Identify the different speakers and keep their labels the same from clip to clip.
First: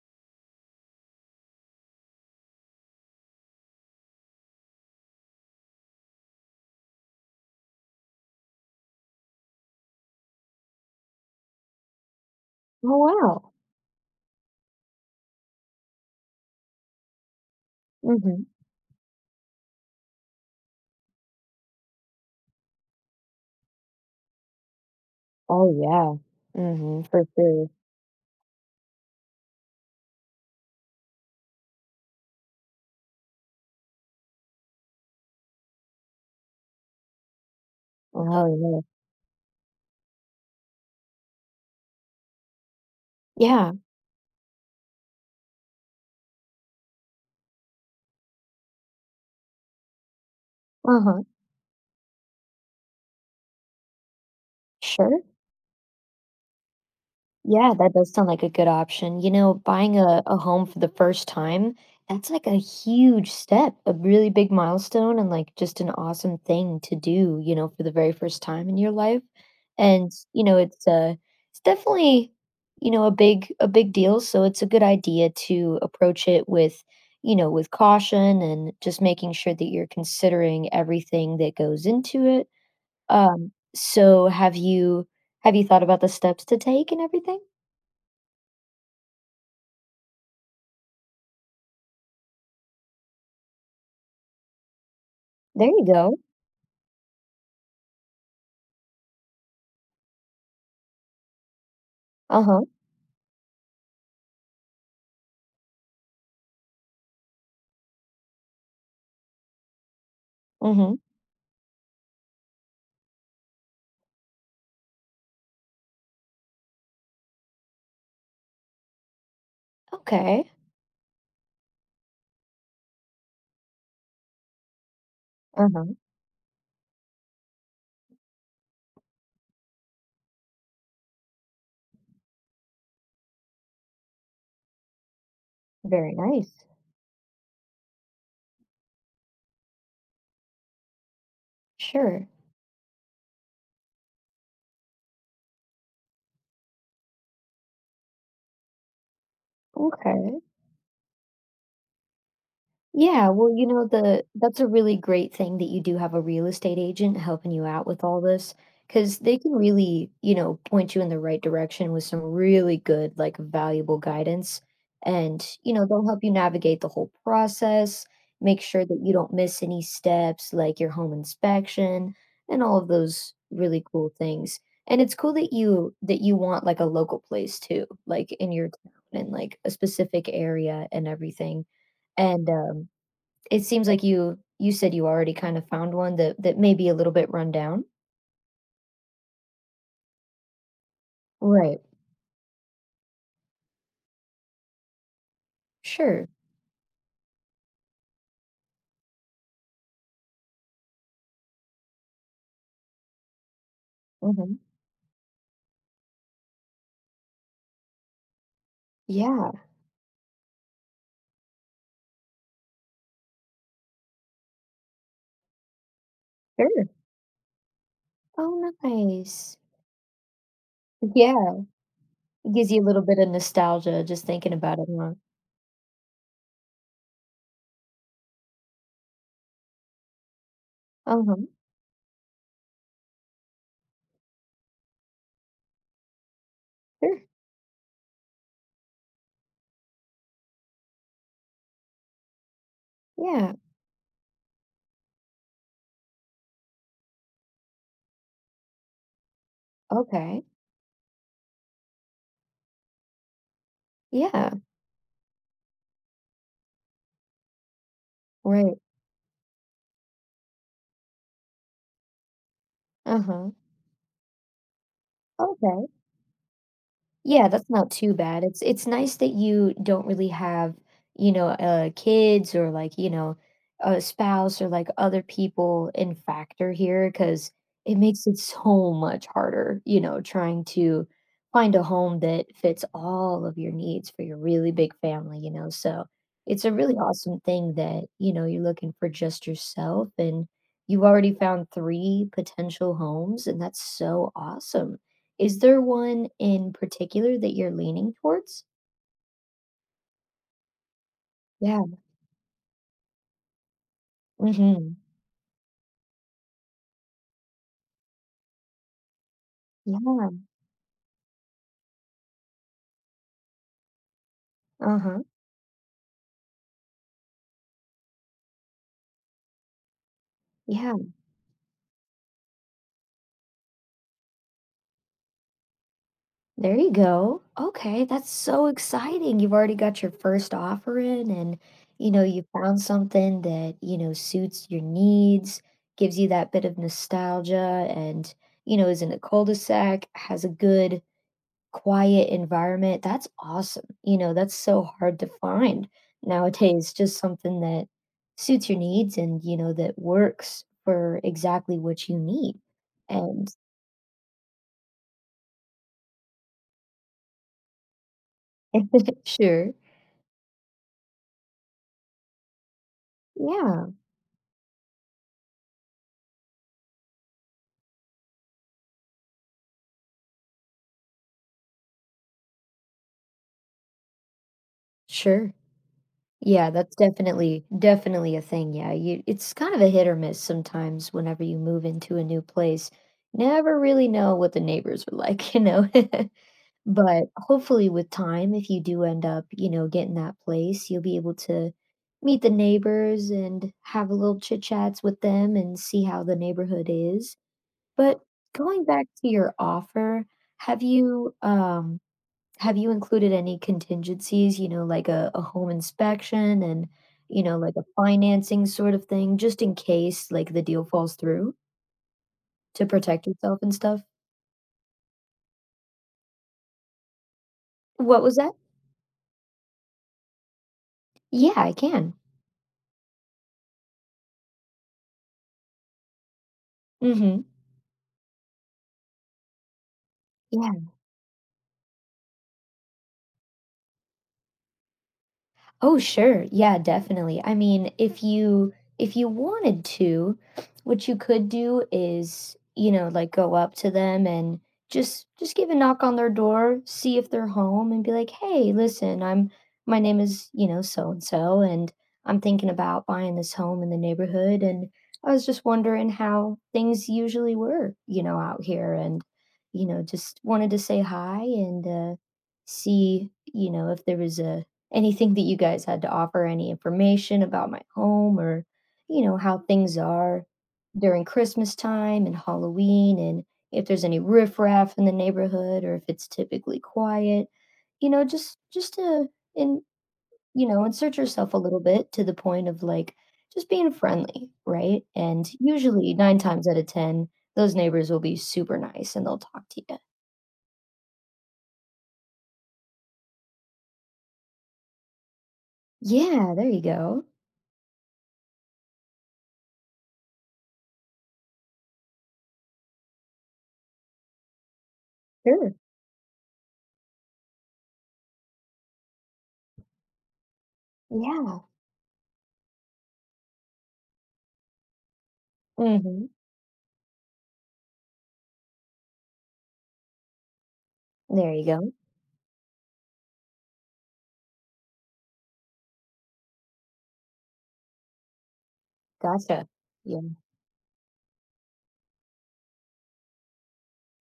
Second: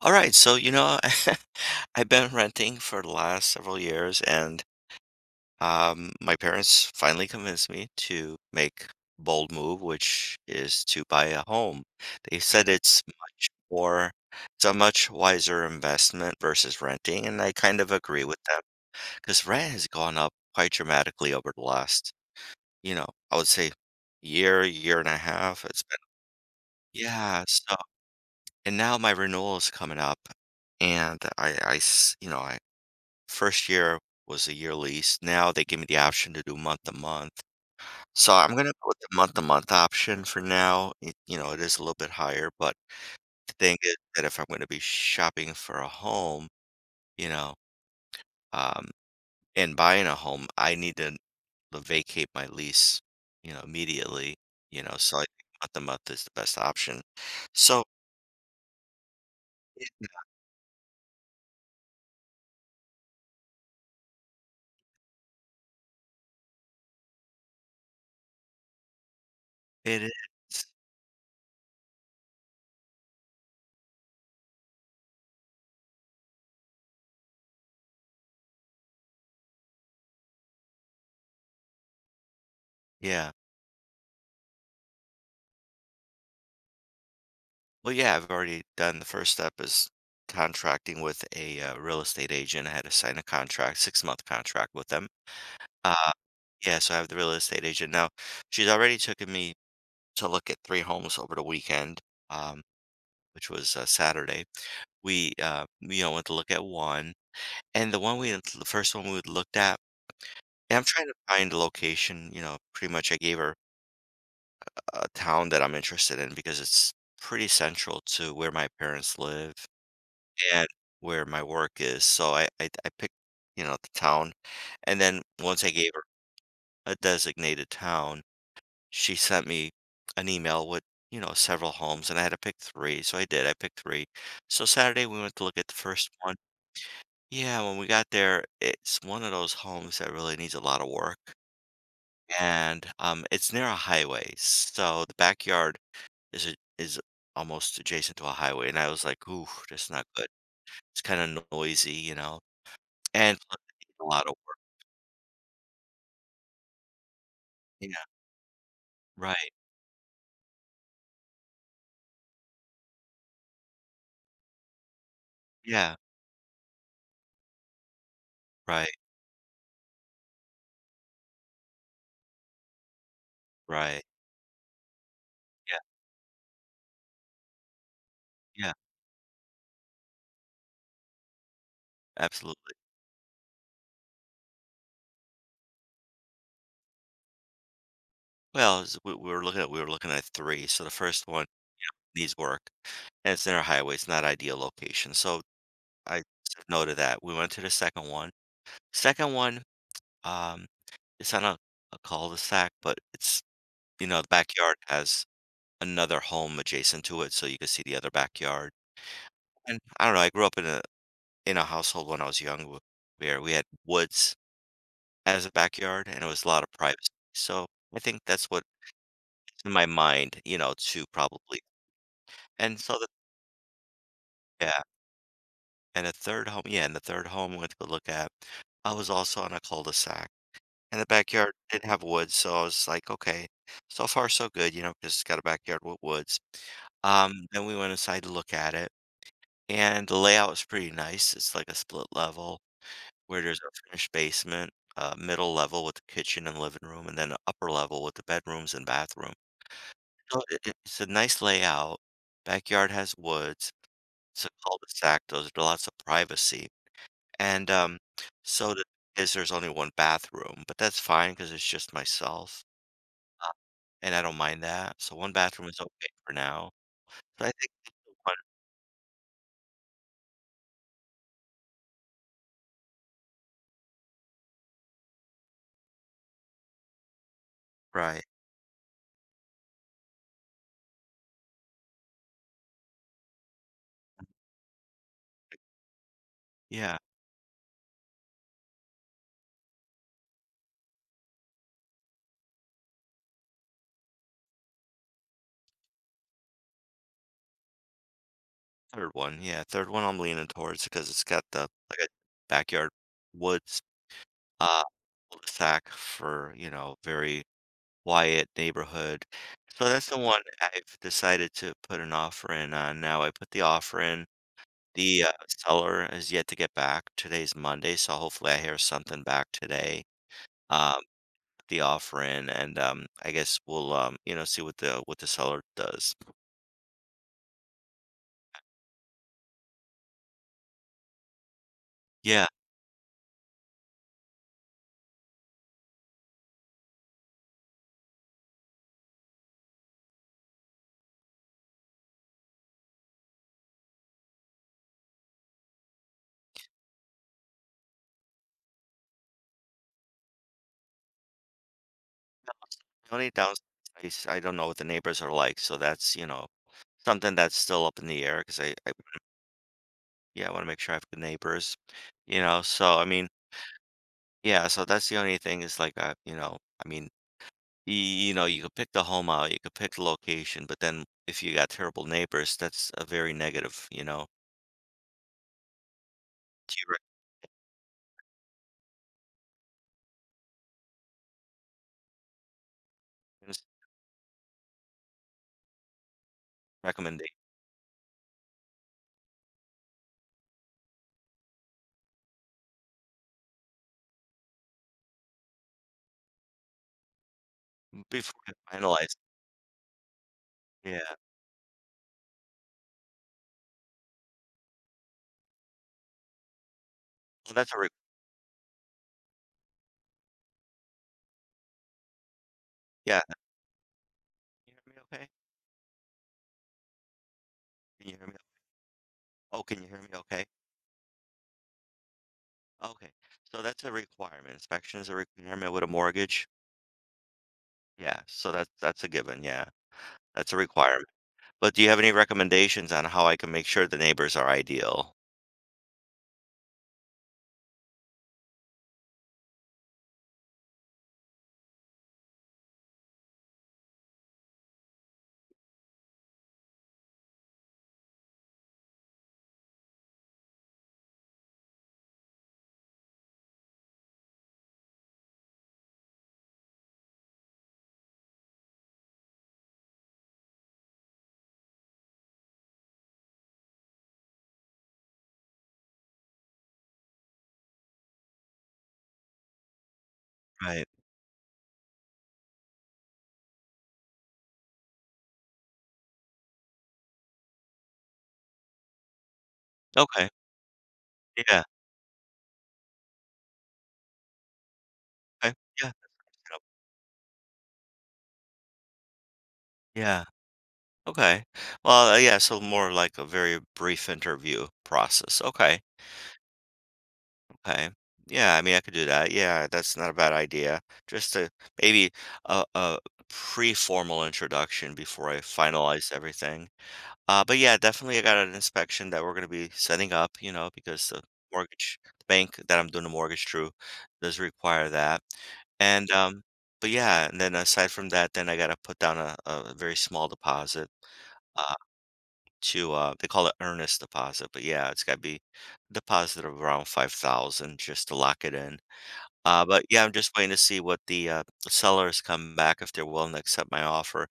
Speaker 1: All right, so I've been renting for the last several years, and my parents finally convinced me to make bold move, which is to buy a home. They said
Speaker 2: Oh,
Speaker 1: it's much
Speaker 2: wow.
Speaker 1: more, it's a much wiser investment versus renting, and I kind of agree with
Speaker 2: Mhm.
Speaker 1: them because rent has gone up quite dramatically over the last, you know, I would say year, year and a half.
Speaker 2: Oh,
Speaker 1: It's been,
Speaker 2: yeah. Mhm, for
Speaker 1: yeah,
Speaker 2: sure.
Speaker 1: so, and now my renewal is coming up and I s- you know, I first year was a year lease. Now they give me the option to do month to month. So
Speaker 2: Oh,
Speaker 1: I'm gonna go with
Speaker 2: yeah.
Speaker 1: the month to month option for now. It is a little bit higher, but the
Speaker 2: Yeah.
Speaker 1: thing is that if I'm gonna be shopping for a home, you know, um, and buying a home, I need to
Speaker 2: Uh-huh.
Speaker 1: vacate my lease, immediately. So I
Speaker 2: Sure.
Speaker 1: think month to month is the best option.
Speaker 2: Yeah,
Speaker 1: So
Speaker 2: that does sound like a good option. You know, buying
Speaker 1: it,
Speaker 2: a home for the first time, that's like a huge step, a really big milestone, and like just an awesome thing to do, you know, for the very first time in your life.
Speaker 1: it is,
Speaker 2: And, you know, it's it's definitely, you know, a big deal, so it's a good idea to approach it with, you know, with caution and just making sure that you're considering everything that goes into it.
Speaker 1: yeah.
Speaker 2: So have you thought about the steps to take and everything?
Speaker 1: Well, yeah, I've already done the first step is contracting with a real estate agent. I had to sign a contract, 6-month contract with them.
Speaker 2: There you
Speaker 1: Uh,
Speaker 2: go.
Speaker 1: yeah, so I have the real estate agent now. She's already taken me to look at three homes over the weekend, um,
Speaker 2: Uh-huh.
Speaker 1: which was Saturday. We went to look at one, and the first one we looked at. And I'm
Speaker 2: Mhm.
Speaker 1: trying to find a location. Pretty much I gave her a town that I'm interested in because it's pretty central to where my parents live
Speaker 2: Okay.
Speaker 1: at where my work is, so I picked, the town, and then once I gave
Speaker 2: Uh-huh.
Speaker 1: her a designated town, she sent me an email with, several homes, and I had to pick 3, so I did, I picked 3. So Saturday, we went to look at the first
Speaker 2: Very
Speaker 1: one.
Speaker 2: nice.
Speaker 1: Yeah, when we got there, it's one of those homes that really needs a lot of work,
Speaker 2: Sure.
Speaker 1: and, it's near a highway, so the backyard is almost adjacent to a highway, and I was like, "Ooh, that's not good."
Speaker 2: Okay.
Speaker 1: It's kinda noisy, you know?
Speaker 2: Yeah,
Speaker 1: And
Speaker 2: well,
Speaker 1: plus
Speaker 2: you know,
Speaker 1: it's a
Speaker 2: the
Speaker 1: lot of work.
Speaker 2: that's a really great thing that you do have a real estate agent helping you out
Speaker 1: Yeah,
Speaker 2: with all this because they
Speaker 1: right.
Speaker 2: can really, you know, point you in the right direction with some really good, like, valuable guidance. And, you know,
Speaker 1: Yeah,
Speaker 2: they'll help you navigate the whole process, make sure
Speaker 1: right,
Speaker 2: that you don't miss any steps, like your home inspection and all of those really
Speaker 1: right.
Speaker 2: cool things. And it's cool that
Speaker 1: Yeah,
Speaker 2: you want, like, a local place too, like, in your
Speaker 1: yeah,
Speaker 2: town and, like, a specific area and everything. And,
Speaker 1: absolutely.
Speaker 2: um it seems like you said you already kind of found one that may be a little bit run down.
Speaker 1: Well, it's we were looking at we were looking at 3, so the first one
Speaker 2: Right.
Speaker 1: needs work, and it's in our highway, it's not ideal location, so I
Speaker 2: Sure.
Speaker 1: said no to that. We went to the second one. Second one, um, it's on a cul-de-sac, but it's the
Speaker 2: Mhm.
Speaker 1: backyard has another home adjacent to it, so you can see the other backyard.
Speaker 2: Yeah,
Speaker 1: And I don't know, I grew up in a household when I was young w where we had woods as a backyard, and it was a lot of
Speaker 2: sure.
Speaker 1: privacy, so I think that's what
Speaker 2: Oh, nice.
Speaker 1: in my mind, 2 probably.
Speaker 2: Yeah, it gives
Speaker 1: And
Speaker 2: you a
Speaker 1: so
Speaker 2: little
Speaker 1: the
Speaker 2: bit of nostalgia just thinking about
Speaker 1: yeah,
Speaker 2: it, huh?
Speaker 1: and a third home, yeah, and the third home I went to go look at, I was also on a cul-de-sac, and the
Speaker 2: Uh-huh.
Speaker 1: backyard did have woods, so I was like, "Okay, so far so good," because 'cause it's got a backyard with woods.
Speaker 2: Sure.
Speaker 1: Then we went inside to look at it, and the layout was pretty nice, it's like a split level where
Speaker 2: Yeah.
Speaker 1: there's a finished basement, a middle level with the kitchen and living room, and then an upper level with the bedrooms and bathroom. So
Speaker 2: Okay.
Speaker 1: it's a nice layout, backyard has woods, it's a
Speaker 2: Yeah.
Speaker 1: cul-de-sac, there's lots of privacy, and, so
Speaker 2: Right.
Speaker 1: the there's only one bathroom, but that's fine because it's just myself,
Speaker 2: Uh-huh.
Speaker 1: and I don't mind that, so one bathroom is
Speaker 2: Okay.
Speaker 1: okay for now. So
Speaker 2: Yeah,
Speaker 1: I
Speaker 2: that's
Speaker 1: think
Speaker 2: not
Speaker 1: the
Speaker 2: too
Speaker 1: one
Speaker 2: bad. It's nice that you don't really have, you know, kids or like, you know, a spouse or like other people in factor here because it
Speaker 1: right,
Speaker 2: makes it so much harder, you know, trying to find a home that fits all of your needs for your really big family, you know. So it's a really
Speaker 1: yeah,
Speaker 2: awesome thing that, you know, you're looking for just yourself and you've already found three potential homes, and that's so awesome. Is there one in particular that you're leaning towards?
Speaker 1: third one, yeah, third one I'm leaning towards because it's got the,
Speaker 2: Yeah,
Speaker 1: like, a backyard woods, uh,
Speaker 2: mhm.
Speaker 1: cul-de-sac for, very quiet neighborhood. So that's the
Speaker 2: Yeah,
Speaker 1: one I've decided to put an offer in on now. I put the offer in.
Speaker 2: uh-huh,
Speaker 1: The seller has yet to get back. Today's Monday, so hopefully I hear something back today.
Speaker 2: yeah,
Speaker 1: Um, Put the offer in, and, I guess we'll, see what the seller does.
Speaker 2: there you go. Okay, that's so exciting. You've already got your first offer in and, you know, you
Speaker 1: Yeah,
Speaker 2: found something that, you know, suits your needs, gives you that bit of nostalgia and, you know, is in a cul-de-sac, has a good quiet environment, that's awesome, you know, that's so hard to find nowadays, just something that suits your needs and, you know, that works for exactly what you need,
Speaker 1: the only
Speaker 2: and
Speaker 1: downside is I don't know what the neighbors are like, so that's, something that's still up in the air 'cause I
Speaker 2: Sure.
Speaker 1: yeah, I wanna make sure I have good neighbors, you know? So, I mean,
Speaker 2: Yeah,
Speaker 1: yeah, so that's the only thing is, like, I mean you know, you could pick the home out, you could pick the location, but then if you got terrible neighbors, that's a very negative.
Speaker 2: sure. Yeah,
Speaker 1: Do you
Speaker 2: that's definitely a thing, yeah, you it's kind of a hit or miss sometimes whenever you move into a new place.
Speaker 1: recommend
Speaker 2: Never really know what the neighbors are like, you know? But
Speaker 1: recommendation
Speaker 2: hopefully with time, if you do end up, you know, getting that place, you'll be able to meet the neighbors and have a little chit chats with them and see how the neighborhood is. But
Speaker 1: before you
Speaker 2: going back
Speaker 1: finalize?
Speaker 2: to your offer, have
Speaker 1: Yeah.
Speaker 2: you um have you included any contingencies, you know, like a home inspection and you
Speaker 1: Well,
Speaker 2: know,
Speaker 1: that's
Speaker 2: like
Speaker 1: a
Speaker 2: a
Speaker 1: re
Speaker 2: financing sort of thing, just in case like the deal falls through to
Speaker 1: yeah.
Speaker 2: protect yourself and stuff?
Speaker 1: Can you hear me okay? Can you
Speaker 2: What
Speaker 1: hear me?
Speaker 2: was that?
Speaker 1: Oh, can you hear me okay?
Speaker 2: Yeah, I can.
Speaker 1: Okay. So that's a requirement. Inspection is a requirement with a mortgage.
Speaker 2: Mm-hmm.
Speaker 1: Yeah. So that's a given. Yeah. That's a requirement. But do you have any recommendations on how I can make sure the neighbors are ideal?
Speaker 2: Oh, sure. Yeah, definitely. I mean, if you wanted to, what you could do is, you know, like go up to them and just give a knock on their door, see if they're home and be like, "Hey, listen, I'm my name is, you know, so and so and I'm thinking about buying this home in the neighborhood and I was just wondering how things usually were, you know, out here and you know, just wanted to say hi and see, you know, if there was a anything that you guys had to offer, any information about my home or, you know, how things are
Speaker 1: Right.
Speaker 2: during Christmas time and Halloween and if there's any riffraff in the neighborhood or if it's typically quiet. You know, just to in
Speaker 1: Okay.
Speaker 2: you know, insert yourself a
Speaker 1: Yeah.
Speaker 2: little bit to the point of like just being friendly, right? And
Speaker 1: Okay. Yeah.
Speaker 2: usually nine times out of ten, those neighbors will be super nice and they'll talk to you.
Speaker 1: Yeah. Okay. Well, yeah, so more like a very brief interview process. Okay.
Speaker 2: Yeah, there you go.
Speaker 1: Okay. Yeah, I mean, I could do that. Yeah, that's not a bad idea. Just a Maybe a pre-formal introduction before I
Speaker 2: Sure.
Speaker 1: finalize everything. But yeah, definitely I got an inspection that we're going to be setting up, because the
Speaker 2: Yeah.
Speaker 1: mortgage bank that I'm doing the mortgage through does require that. And
Speaker 2: Hmm.
Speaker 1: But yeah, and then aside from that, then I got to put down a very small deposit
Speaker 2: There you
Speaker 1: uh,
Speaker 2: go.
Speaker 1: to, they call it earnest deposit, but yeah, it's gotta be deposit of around 5,000 just to lock it in.
Speaker 2: Gotcha.
Speaker 1: But yeah, I'm
Speaker 2: Yeah.
Speaker 1: just waiting to see what the sellers come back if they're willing to accept my offer.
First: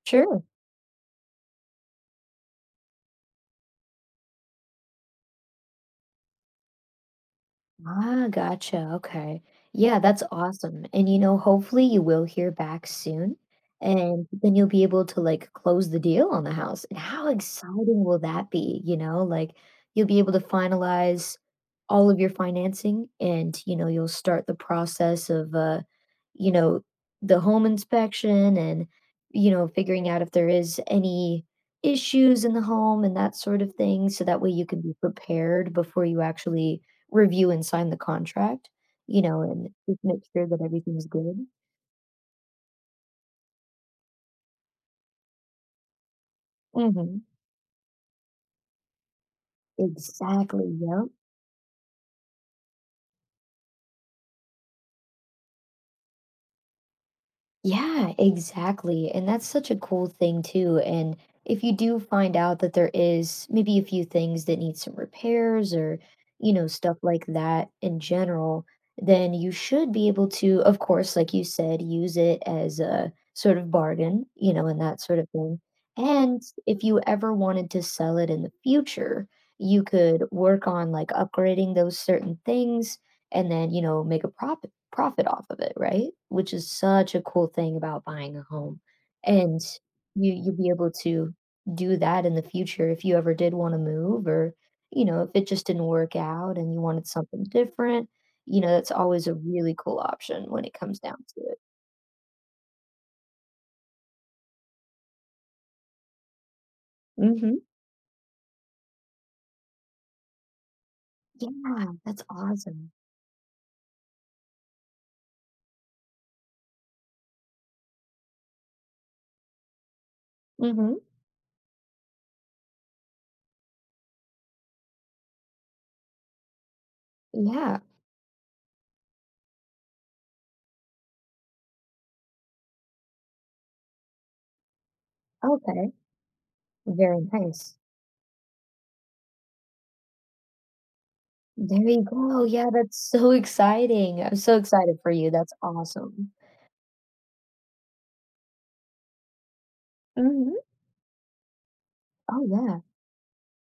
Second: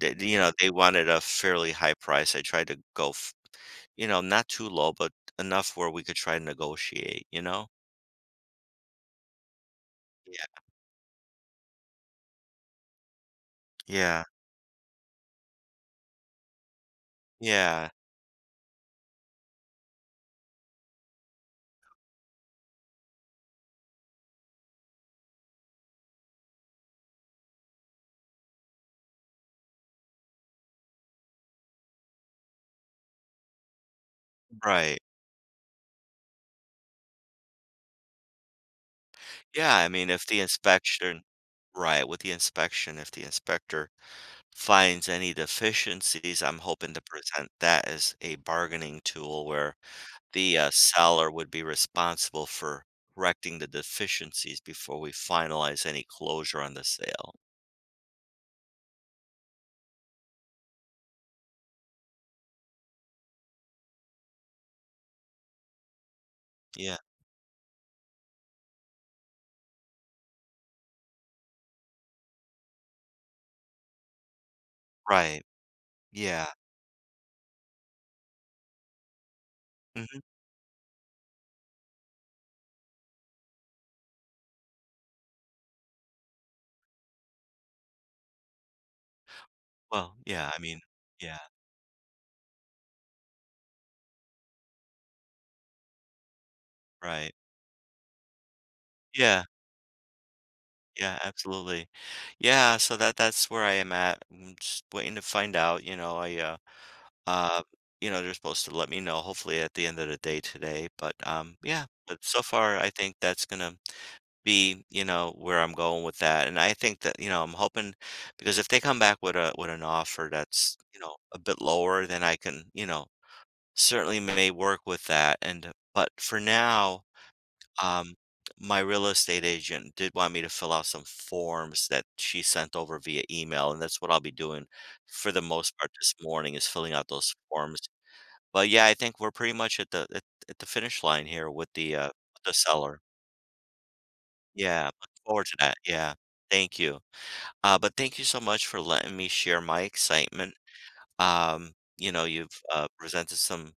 Speaker 1: They, you
Speaker 2: Sure.
Speaker 1: know, they wanted a fairly high price. I tried to go, not too low, but enough where we could try to negotiate, you know?
Speaker 2: Ah, gotcha. Okay. Yeah, that's
Speaker 1: Yeah.
Speaker 2: awesome. And you know, hopefully you will hear back soon
Speaker 1: Yeah.
Speaker 2: and then you'll be able to like close the deal on the house. And how
Speaker 1: Yeah.
Speaker 2: exciting will that be? You know, like you'll be able to finalize all of your financing and you know, you'll start the process of you know, the home inspection and you know, figuring out if there is any issues in the home and that sort of thing so that way you can be
Speaker 1: Right.
Speaker 2: prepared before you actually review and sign the contract, you know, and
Speaker 1: Yeah. I
Speaker 2: just
Speaker 1: mean,
Speaker 2: make
Speaker 1: if
Speaker 2: sure that everything's good.
Speaker 1: right, with the inspection, if the inspector finds any deficiencies, I'm hoping to
Speaker 2: Mhm.
Speaker 1: present that as a bargaining tool where the
Speaker 2: Exactly, yep.
Speaker 1: seller would be responsible for correcting the deficiencies before we finalize any closure on the sale.
Speaker 2: Yeah, exactly. And that's such a cool thing too. And if you do find out that there is maybe a few things that need some repairs or, you know,
Speaker 1: Yeah,
Speaker 2: stuff like that in general, then you should be able to, of course, like you said, use it as a sort of bargain, you know, and that sort of
Speaker 1: right.
Speaker 2: thing. And
Speaker 1: Yeah.
Speaker 2: if you ever wanted to sell it in the future, you
Speaker 1: Mhm.
Speaker 2: could work on like upgrading those certain things and then, you know, make a profit off of it, right? Which is such a cool thing about buying a home. And
Speaker 1: Well, yeah,
Speaker 2: you'll
Speaker 1: I
Speaker 2: be
Speaker 1: mean,
Speaker 2: able to
Speaker 1: yeah,
Speaker 2: do that in the future if you ever did want to move or, you know, if it just didn't work out and you wanted
Speaker 1: right.
Speaker 2: something different, you know, that's always a
Speaker 1: Yeah,
Speaker 2: really cool option when it comes down
Speaker 1: yeah,
Speaker 2: to it.
Speaker 1: absolutely. Yeah, so that's where I am at. I'm just waiting to find out,
Speaker 2: Mhm.
Speaker 1: Um, they're supposed to let me know hopefully at the end of the day today, but, yeah,
Speaker 2: Yeah,
Speaker 1: but
Speaker 2: that's
Speaker 1: so far I
Speaker 2: awesome.
Speaker 1: think that's gonna be, where I'm going with that, and I think that, I'm hoping because if they come back with a with an offer that's,
Speaker 2: Mhm.
Speaker 1: a bit lower, then I can, certainly may work with that, and but for now,
Speaker 2: Yeah.
Speaker 1: um, my real estate agent did want me to fill out some forms that she sent over via email, and that's what I'll be doing for the most part
Speaker 2: Okay.
Speaker 1: this morning is filling out
Speaker 2: Very
Speaker 1: those
Speaker 2: nice.
Speaker 1: forms. Well, yeah, I think we're pretty much at the at the finish line here with
Speaker 2: There
Speaker 1: the,
Speaker 2: you
Speaker 1: uh, with
Speaker 2: go.
Speaker 1: the
Speaker 2: Yeah, that's
Speaker 1: seller.
Speaker 2: so exciting. I'm so
Speaker 1: Yeah,
Speaker 2: excited for
Speaker 1: looking
Speaker 2: you.
Speaker 1: forward
Speaker 2: That's
Speaker 1: to that, yeah.
Speaker 2: awesome.
Speaker 1: Thank you. But thank you so much for letting me share my
Speaker 2: Mhm.
Speaker 1: excitement.
Speaker 2: Oh,
Speaker 1: You've,
Speaker 2: yeah,
Speaker 1: presented some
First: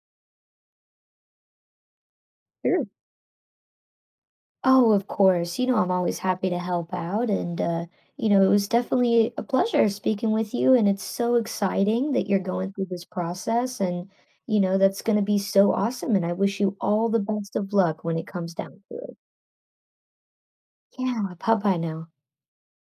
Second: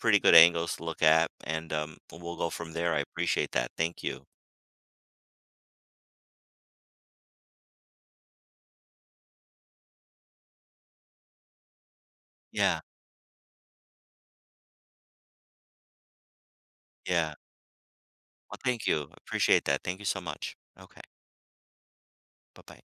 Speaker 1: pretty good angles to look at, and, we'll go from
Speaker 2: sure.
Speaker 1: there. I appreciate that. Thank you.
Speaker 2: Oh, of course. You know, I'm always happy to help out. And, you know, it was definitely a pleasure speaking with you. And it's so exciting that you're going
Speaker 1: Yeah,
Speaker 2: through this process. And, you know, that's going to be so awesome. And I wish you all the
Speaker 1: yeah.
Speaker 2: best of luck when it comes
Speaker 1: Well,
Speaker 2: down
Speaker 1: thank
Speaker 2: to
Speaker 1: you.
Speaker 2: it.
Speaker 1: Appreciate that. Thank you so much. Okay.
Speaker 2: Yeah. Bye bye now.
Speaker 1: Bye-bye.